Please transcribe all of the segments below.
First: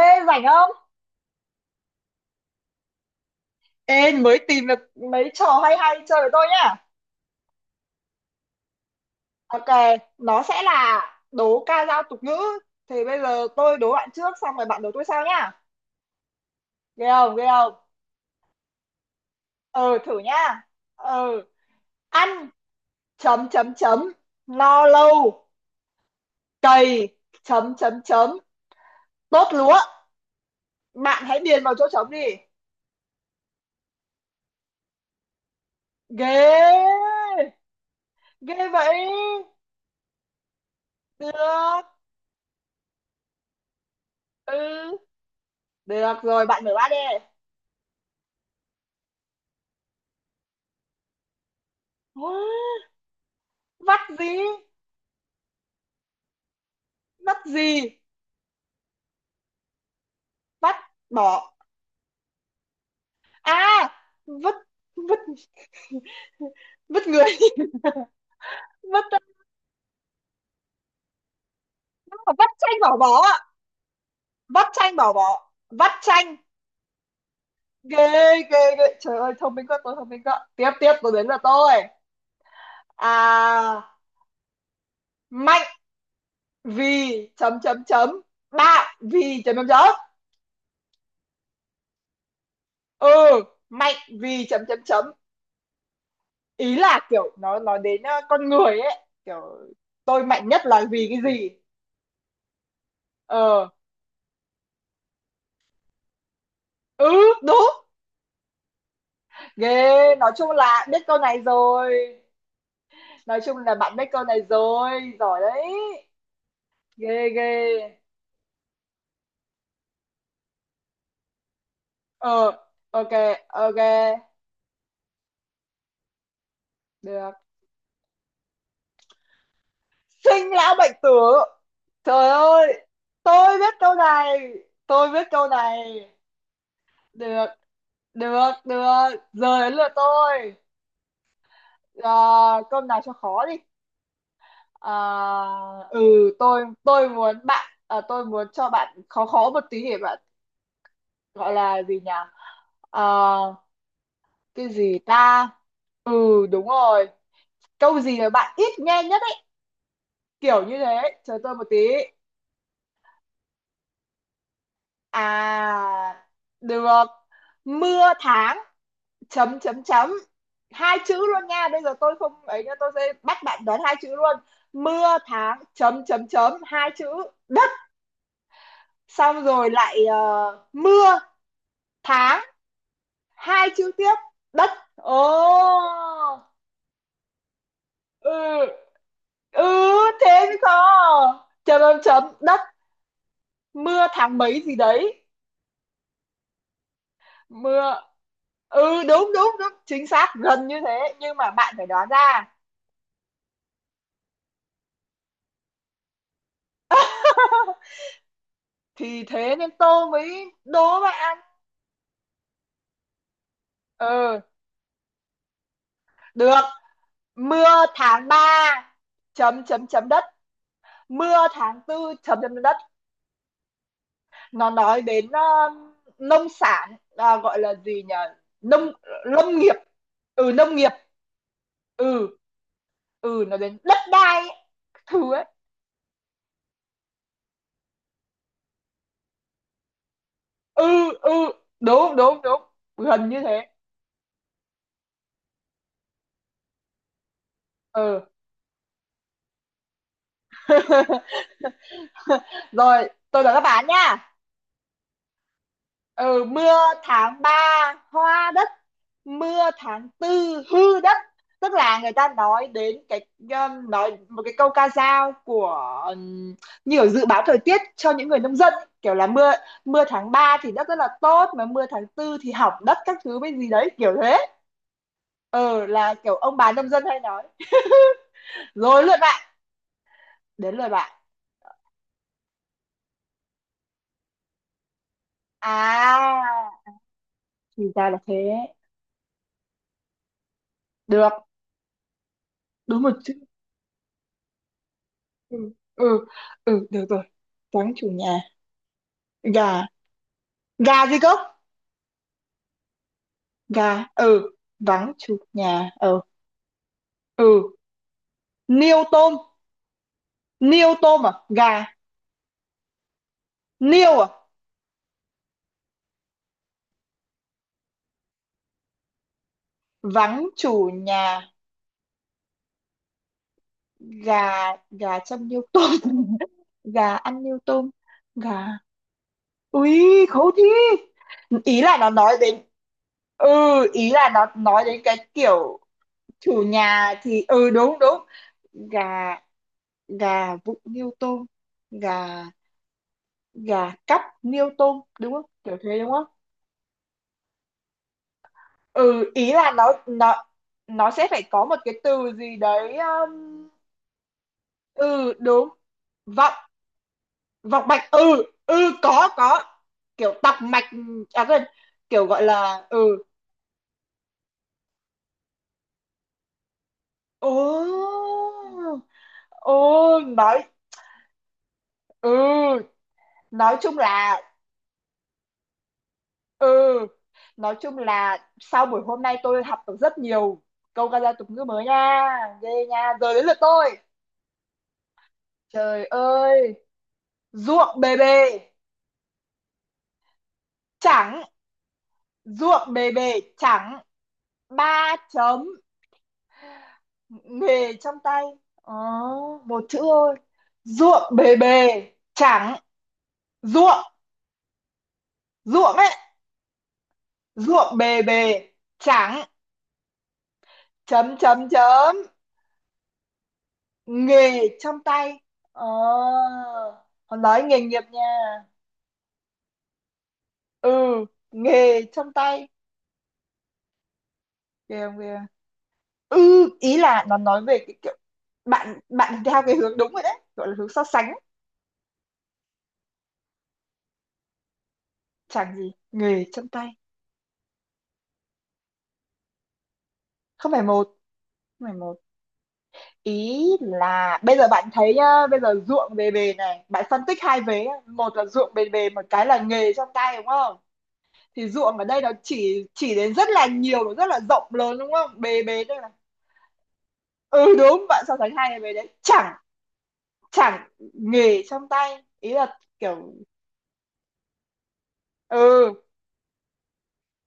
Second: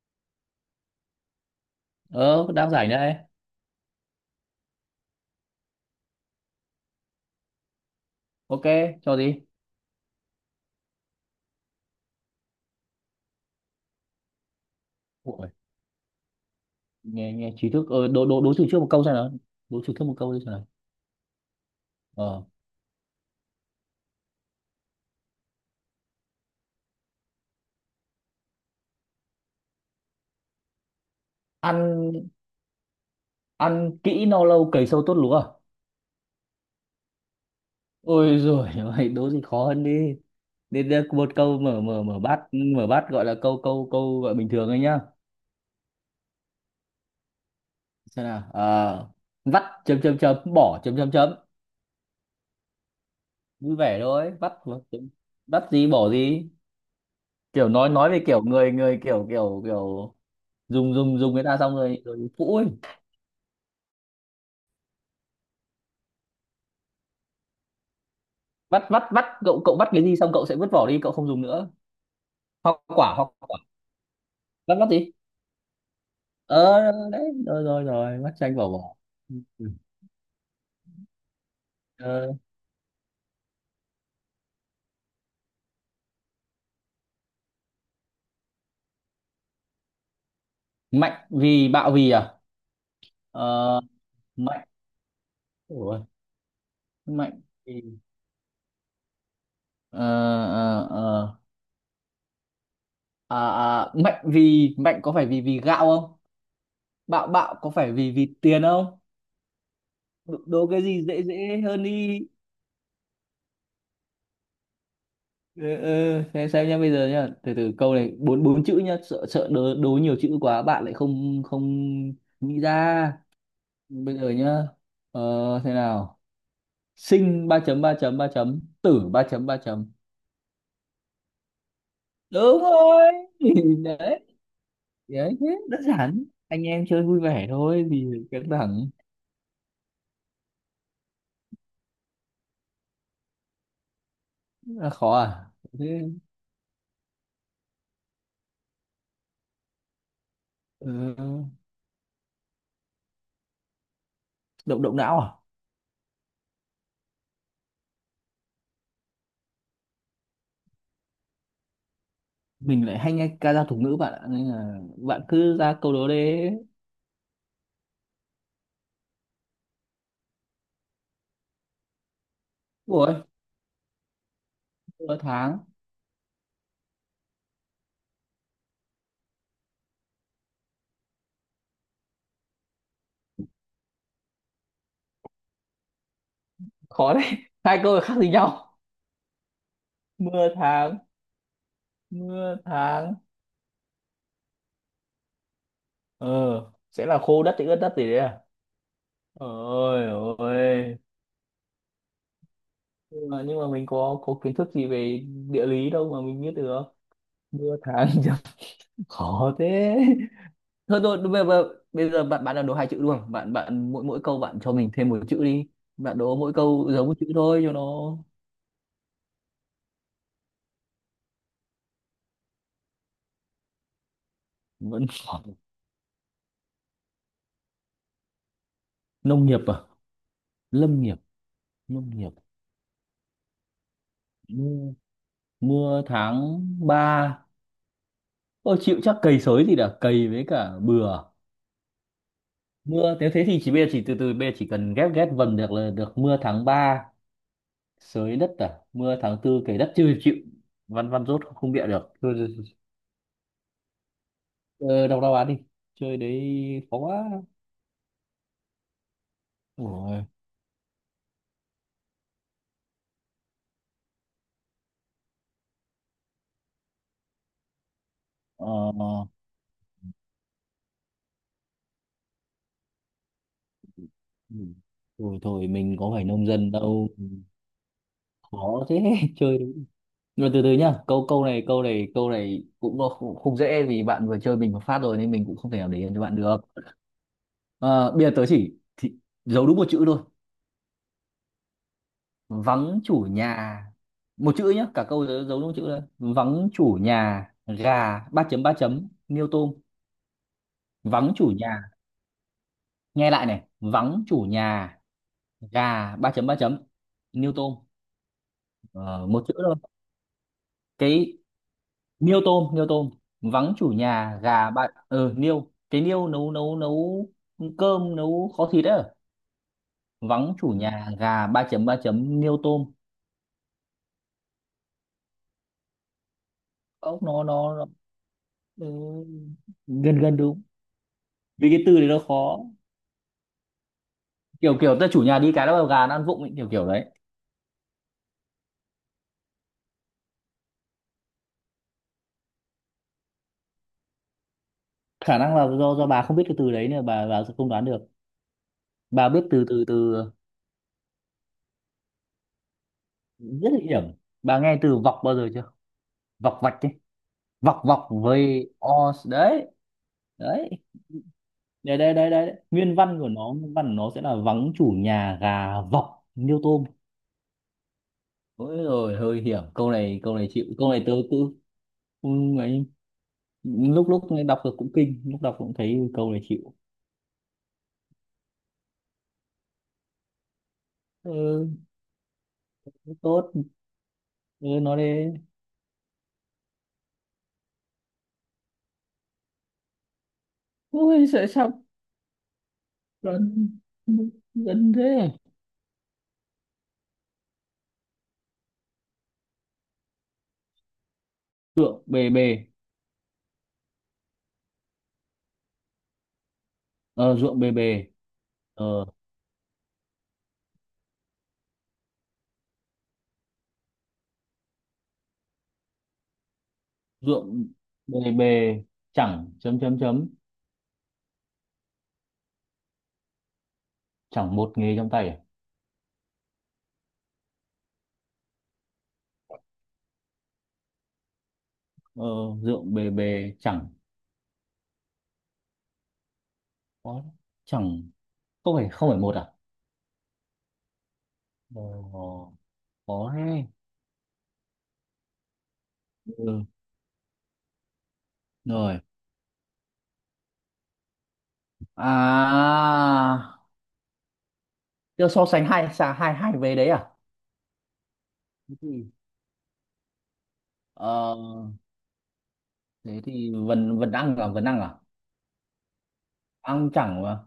Ê, rảnh không? Ờ Đang rảnh đây. Ê, mới tìm được mấy trò hay hay chơi với tôi nhá. Ok, cho gì? Ok, nó sẽ là đố ca dao tục ngữ. Thì bây giờ tôi đố bạn trước, xong rồi bạn đố tôi sau Ủa, nhá. Ghê Nghe không, ghê nghe trí không? thức. Ờ, đố đố đố chữ trước một câu xem nào. Đố chữ Ừ, trước một thử câu đi xem nhá. nào. Ừ, ờ ăn, chấm, chấm, chấm, no lâu, cày, chấm, chấm, chấm, tốt lúa. Bạn hãy điền vào chỗ trống Ăn. đi. Ăn kỹ no lâu cày sâu tốt lúa à? Ghê, Ôi ghê rồi vậy. ơi, đố gì khó hơn đi. Đến đây một câu mở Được, mở mở bát, mở bát, gọi là câu câu câu gọi bình thường ấy ừ, nhá. được rồi, bạn mở bát đi. Xem nào. Ờ Vắt chấm chấm chấm bỏ chấm chấm chấm. Wow! Vui vẻ Vắt thôi gì? vắt mà, chấm. Vắt gì bỏ gì? Vắt gì? Kiểu nói về kiểu người người kiểu kiểu kiểu Vắt dùng dùng dùng người bỏ ta xong rồi rồi phũ ấy. à? Vứt, vứt, vứt người. vắt vắt vứt. vắt cậu cậu vắt cái gì xong cậu sẽ vứt vỏ đi, cậu không dùng nữa. Vắt hoa chanh bỏ quả bó hoa ạ. quả Vắt Vắt vắt chanh gì? bỏ bó, vắt chanh. ờ Đấy rồi rồi Ghê, rồi vắt chanh ghê vào ghê, vỏ. trời ơi, thông minh Ừ. quá, tôi thông minh quá. Tiếp tiếp, tôi đến là tôi, Ờ, à, mạnh vì chấm chấm chấm, bạn vì chấm chấm chấm. mạnh vì bạo vì à? Ừ, Ờ, mạnh vì chấm mạnh. chấm chấm. Ủa, Ý là kiểu mạnh nó nói vì. đến con người ấy kiểu Ờ, tôi mạnh nhất là ờ, vì cái ờ. gì. À, Ờ. à, mạnh vì, mạnh có phải vì vì gạo không, bạo, Ừ, bạo đúng. có phải vì vì tiền không? Ghê, nói Đố chung đố cái là biết gì câu dễ này dễ hơn rồi. đi. Nói chung là bạn biết câu này rồi, giỏi Ừ, đấy. ừ, thế xem nhá. Bây giờ Ghê nhá, ghê. từ từ câu này bốn bốn chữ nhá, sợ sợ đố, đố nhiều chữ quá bạn lại không không Ờ, nghĩ ok, ra. ok. Bây giờ nhá, ờ, thế nào, Được. sinh ba chấm ba chấm ba chấm tử ba chấm ba chấm. Sinh lão bệnh tử. Trời Đúng ơi, rồi. tôi biết câu Đấy, này. Tôi biết đấy thế câu đơn này. giản, anh em chơi vui Được, vẻ thôi thì căng được, thẳng. được. Giờ đến lượt tôi. À, câu nào cho khó đi. Là khó À, à? ừ, Thế. tôi muốn bạn, tôi muốn cho bạn khó khó một tí để bạn Ờ, gọi là gì nhỉ? À, cái động động gì não à? ta. Ừ, đúng rồi. Câu gì mà bạn ít nghe nhất ấy, kiểu như thế. Chờ tôi một tí. Mình lại hay nghe ca dao tục ngữ bạn ạ, nên là bạn cứ ra câu đố à đấy. được. Mưa tháng chấm chấm chấm, hai chữ luôn nha. Bây giờ tôi không ấy nha, tôi sẽ Ủa, bắt bạn đoán hai chữ luôn. nửa Mưa tháng. tháng chấm chấm chấm, hai chữ, đất. Xong rồi lại mưa tháng, hai chữ tiếp, đất. Ồ. Khó đấy. Hai câu khác gì Ừ, nhau? ừ, thế Mưa mới tháng. có chấm chấm chấm Mưa đất. tháng. Mưa tháng mấy gì đấy, Ờ, sẽ là khô đất thì ướt đất mưa. gì đấy à? Ừ, đúng đúng đúng, Ôi. chính xác gần như Ôi. thế, nhưng mà bạn phải đoán ra. Nhưng mà, nhưng mà mình có kiến thức gì về địa lý đâu mà mình biết được. Mưa tháng chấm. Thì Khó thế nên thế. tôi mới thôi đố thôi bạn. bây giờ bạn bạn đã đố hai chữ luôn, bạn bạn mỗi mỗi câu Ừ, bạn cho mình thêm một chữ đi. Bạn đố mỗi được. câu giống một chữ thôi cho Mưa nó. tháng 3 chấm chấm chấm đất, mưa tháng tư chấm chấm đất. Nó nói Vẫn đến khó. nông sản à, gọi là gì nhỉ, nông, Nông lâm nghiệp nghiệp. à? Ừ, nông nghiệp. Lâm nghiệp. Nông nghiệp. Ừ, ừ, nó đến đất đai Mưa, các thứ ấy. mưa tháng ba. Tôi chịu, chắc cầy sới thì đã cầy với cả Ừ, bừa. ừ, đúng đúng đúng, Mưa gần nếu như thế thì thế. chỉ bây giờ chỉ từ từ bây giờ chỉ cần ghép ghép vần được là được. Mưa tháng 3 Ừ. sới đất à, mưa tháng tư cày đất, chưa chịu. Văn văn rốt không, không bịa được thôi. Rồi, tôi đợi các bạn nha. Ờ, đọc đáp án đi. Chơi đấy. Ừ, mưa Khó tháng quá. 3 hoa đất, mưa tháng Ủa. tư hư đất. Tức là người ta nói đến cái nói một cái câu ca dao của như kiểu dự báo thời tiết cho những người nông dân, kiểu là Ờ. mưa mưa tháng 3 thì đất rất là tốt, mà mưa tháng tư thì hỏng đất các thứ với gì đấy, kiểu thế. Ừ. Thôi thôi Ờ, mình có là phải kiểu nông ông dân bà nông dân đâu. hay nói. Khó Rồi thế. lượt bạn, Chơi đấy. Nhưng mà từ từ đến lượt nhá, bạn. câu câu này câu này câu này cũng không, không dễ vì bạn vừa chơi mình một phát rồi nên mình cũng không thể nào để yên cho bạn được. À, thì ra Ờ, là bây giờ tớ thế. chỉ thì giấu đúng một chữ thôi. Được, Vắng đúng một chủ chữ. nhà. Một chữ nhá, cả câu tớ Ừ, giấu đúng một chữ thôi. ừ, Vắng ừ, chủ được rồi. nhà Vắng chủ gà nhà, ba chấm niêu gà. tôm. Gà gì cơ? Vắng chủ nhà, nghe lại này, Gà. vắng chủ Ừ, nhà vắng chủ nhà. gà Ừ, ba chấm niêu ừ, tôm. niêu Ờ, tôm, một chữ thôi. niêu tôm Cái à, gà, niêu tôm, niêu tôm. Vắng chủ niêu à? nhà gà ba ờ niêu, cái niêu nấu nấu nấu cơm, nấu kho thịt đấy. Vắng Vắng chủ chủ nhà gà nhà, ba chấm niêu tôm. gà. Gà châm niêu tôm? Gà Ốc ăn niêu nó. tôm? Gà. Ừ, gần Ui, gần khấu đúng thi. vì Ý cái là từ đấy nó nó nói khó. đến. Ừ, ý là nó kiểu nói kiểu đến ta chủ cái nhà đi cái kiểu đó gà nó ăn vụng ấy, chủ kiểu kiểu đấy. nhà thì, ừ, đúng đúng. Gà, gà vụng niêu tôm, gà, gà cắp niêu tôm, đúng Khả không, năng là kiểu do thế đúng bà không? không biết cái từ đấy nên bà sẽ không đoán được. Bà Ừ, biết ý từ là từ nó từ nó nó sẽ phải có một cái từ gì đấy Rất là hiểm. Bà nghe từ vọc ừ, bao giờ đúng. chưa? Vọng, Vọc vạch ấy. vọc vọng vọc mạch. Ừ, với ừ, o có, đấy. kiểu tọc Đấy. mạch. À quên, đây đây kiểu đây gọi đây là. nguyên văn Ừ. của nó, nguyên văn của nó sẽ là vắng chủ nhà gà vọc niêu tôm. Ồ. Ôi rồi hơi hiểm, câu Ồ, này, câu này nói. chịu, câu này tớ cứ. Ừ. Ấy. Ừ, nói chung Lúc lúc là. đọc được cũng kinh, lúc đọc cũng thấy câu này Ừ, chịu. nói chung là sau buổi hôm nay tôi học được rất nhiều câu ca dao tục ngữ Ừ. mới nha. Ghê nha, giờ đến Tốt. lượt tôi. Ừ, nó đi. Trời ơi, ruộng bề bề Ui chẳng. sợ sao. Ruộng bề bề gần chẳng gần ba thế. chấm nghề trong tay. Ồ, một chữ thôi. Ruộng bề Ruộng bề bề bề. chẳng, ruộng, ruộng ấy. Ờ ruộng bề Ruộng bề. bề bề. Ờ Chẳng chấm chấm chấm nghề trong tay. Ồ, còn nói ruộng nghề nghiệp bề nha. bề chẳng chấm chấm chấm. Ừ, nghề trong tay. Chẳng một nghề Kìa trong không tay à? kìa. Ừ, ý là nó nói về cái kiểu, bạn bạn theo cái hướng đúng rồi đấy, gọi là hướng so sánh. Ờ ruộng bề bề chẳng Chẳng gì nghề chân tay. có. Chẳng, không phải không phải một à? Không phải một. Không phải một. Ờ, có Ý đấy. là bây giờ bạn thấy nhá, bây giờ ruộng bề bề Ừ, này bạn phân tích hai vế nhá. Một là ruộng bề rồi. bề, một cái là nghề trong tay, đúng không? Thì ruộng ở đây nó chỉ đến rất là À, nhiều, nó rất là rộng lớn đúng Tiêu không, so bề sánh bề hai đây là. xà hai hai về đấy à? Ừ, đúng, bạn so sánh hai Thế cái bề đấy. thì. Chẳng. Chẳng Ờ nghề trong tay, ý là thế kiểu. thì vần vần ăn à, vần ăn à? Ừ, Ăn chẳng mà.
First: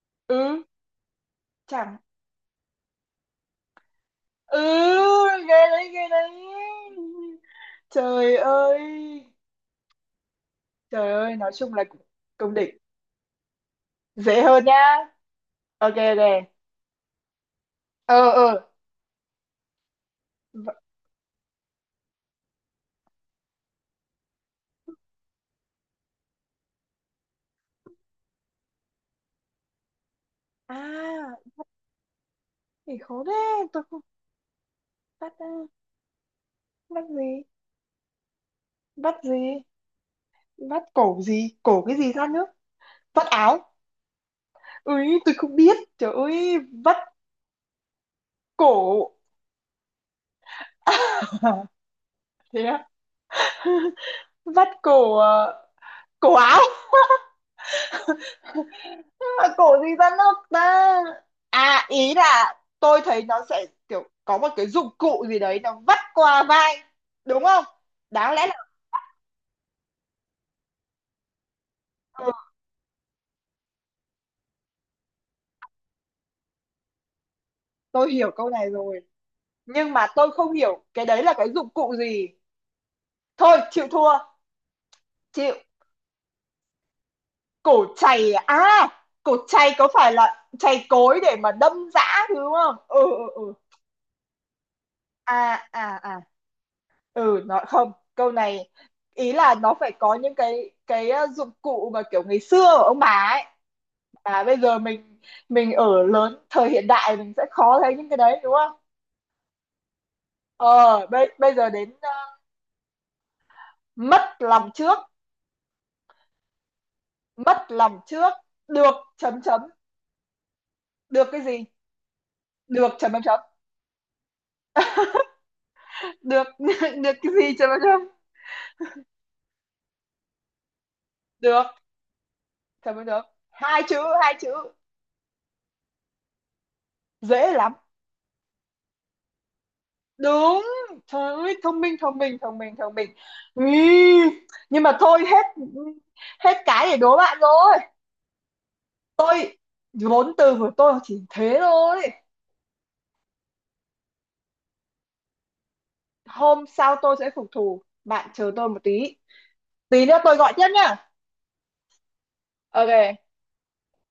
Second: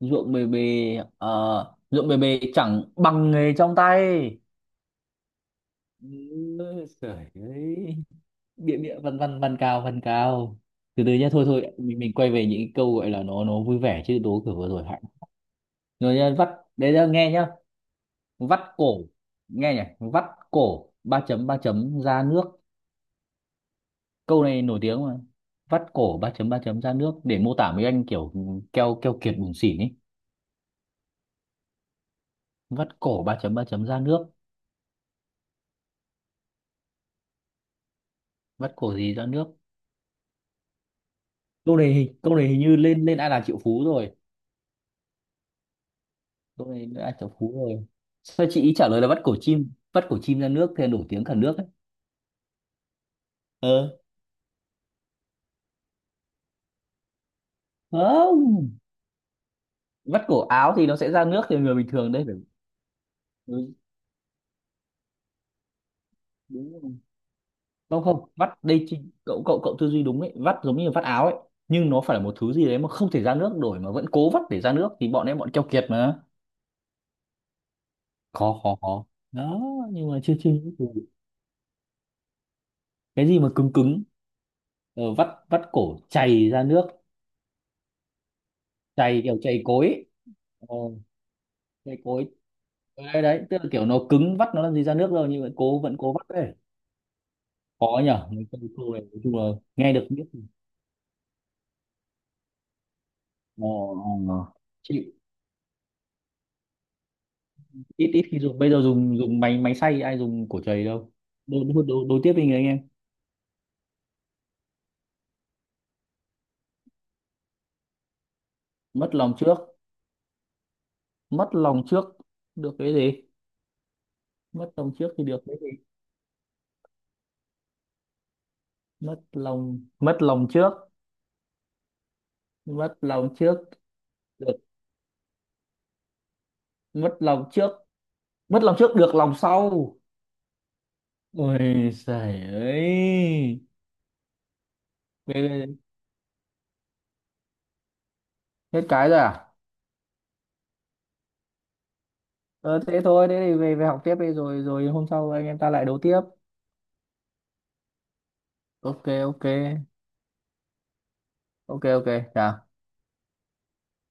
Ruộng bề bề. ừ, Ờ, chẳng. ruộng bề bề chẳng bằng nghề trong tay. Ừ, ghê đấy, Ừ. ghê đấy. Trời ơi. Trời Bịa ơi. bịa văn văn văn cao văn cao. Từ Trời từ nhá, ơi, thôi nói thôi chung là cũng mình quay về cũng những cái đỉnh. câu gọi là nó vui vẻ, chứ đố Dễ kiểu hơn vừa rồi nhá. hạnh. Ok, Rồi nhá, ok. vắt. Đấy nhá, nghe nhá. Ờ, Vắt ờ. cổ. Nghe nhỉ, vắt V-. cổ ba chấm ra nước. Câu này nổi tiếng mà. Vắt cổ ba chấm ra nước để mô tả mấy anh kiểu keo keo kiệt bủn xỉn ấy. À, Vắt thì khó cổ ba thế. Tôi chấm ra không nước. bắt, bắt gì? Vắt cổ Bắt gì ra gì? nước? Bắt cổ gì? Cổ cái gì ra Câu nước? này hình như lên lên Vắt ai là triệu áo. phú rồi. Ui, tôi không biết. Trời ơi, Câu này lên vắt ai là triệu phú rồi. Sao chị ý trả lời là cổ. vắt cổ chim, vắt cổ chim ra nước thì nổi tiếng cả nước ấy. Thế á? Ờ. Vắt cổ, cổ áo. Không, Mà cổ gì ra vắt nước cổ áo thì ta? nó sẽ ra nước thì người À, bình thường ý đấy phải. là tôi thấy nó sẽ Ừ, kiểu có một cái dụng cụ gì đấy nó vắt qua đúng vai. rồi. Đúng không? Không, không Đáng lẽ. vắt đây chị. Cậu cậu cậu tư duy đúng ấy, vắt giống như vắt áo ấy. Nhưng nó phải Ờ, là một thứ gì đấy mà không thể ra nước nổi mà vẫn cố vắt để ra nước thì bọn em bọn keo kiệt mà. tôi hiểu câu khó này khó rồi, khó Đó. nhưng mà Nhưng mà tôi chưa chưa không nghĩ hiểu cái từ-. đấy là cái dụng cụ gì. Cái gì mà Thôi cứng chịu cứng thua. Ờ, vắt Chịu. vắt cổ chày ra nước. Cổ chày à? À, Chày cổ kiểu chày chày cối có ấy. phải là chày Ồ, cối để mà đâm cái dã cối. thứ đúng không? Ừ, Đấy, ừ, đấy ừ. tức là kiểu nó cứng, vắt nó làm gì ra nước rồi nhưng mà À cố vẫn à cố à. vắt đấy. Ừ, nó không, Khó nhở, câu mấy câu này câu này nói ý chung là là nó phải nghe được có biết. những cái dụng cụ mà kiểu ngày xưa của ông bà ấy Ồ. mà Ồ. bây giờ Chịu. mình ở lớn thời hiện đại mình sẽ khó thấy những ít cái ít khi đấy đúng dùng, bây không? giờ dùng dùng máy máy xay, ai dùng cổ chày Ờ. đâu. bây bây đối giờ đối đến đối, đối tiếp đi người anh em. mất lòng trước. Mất lòng trước được Mất lòng chấm trước. chấm, được cái Mất gì? lòng trước được Được cái chấm chấm gì. chấm. Mất lòng trước thì được cái gì. Được. Được cái gì chấm chấm chấm? Mất lòng trước. Được chấm Mất chấm chấm, lòng trước hai chữ, hai được. chữ, Mất lòng dễ trước. lắm. Mất lòng trước được lòng sau. Đúng. Trời ơi, thông Ôi minh thông minh giời thông minh thông minh. ơi. Ý, nhưng mà thôi, Thế- hết, thế- hết cái để đố bạn rồi. Hết cái rồi à? Tôi, vốn từ của tôi chỉ thế thôi. Ờ, thế thôi, thế thì về về học tiếp đi rồi rồi hôm sau anh em ta lại đấu tiếp. Hôm sau tôi sẽ phục thù, bạn chờ tôi một Ok. tí. Ok. Tí nữa tôi gọi tiếp nhá. Ok. Ok, chào. Ok.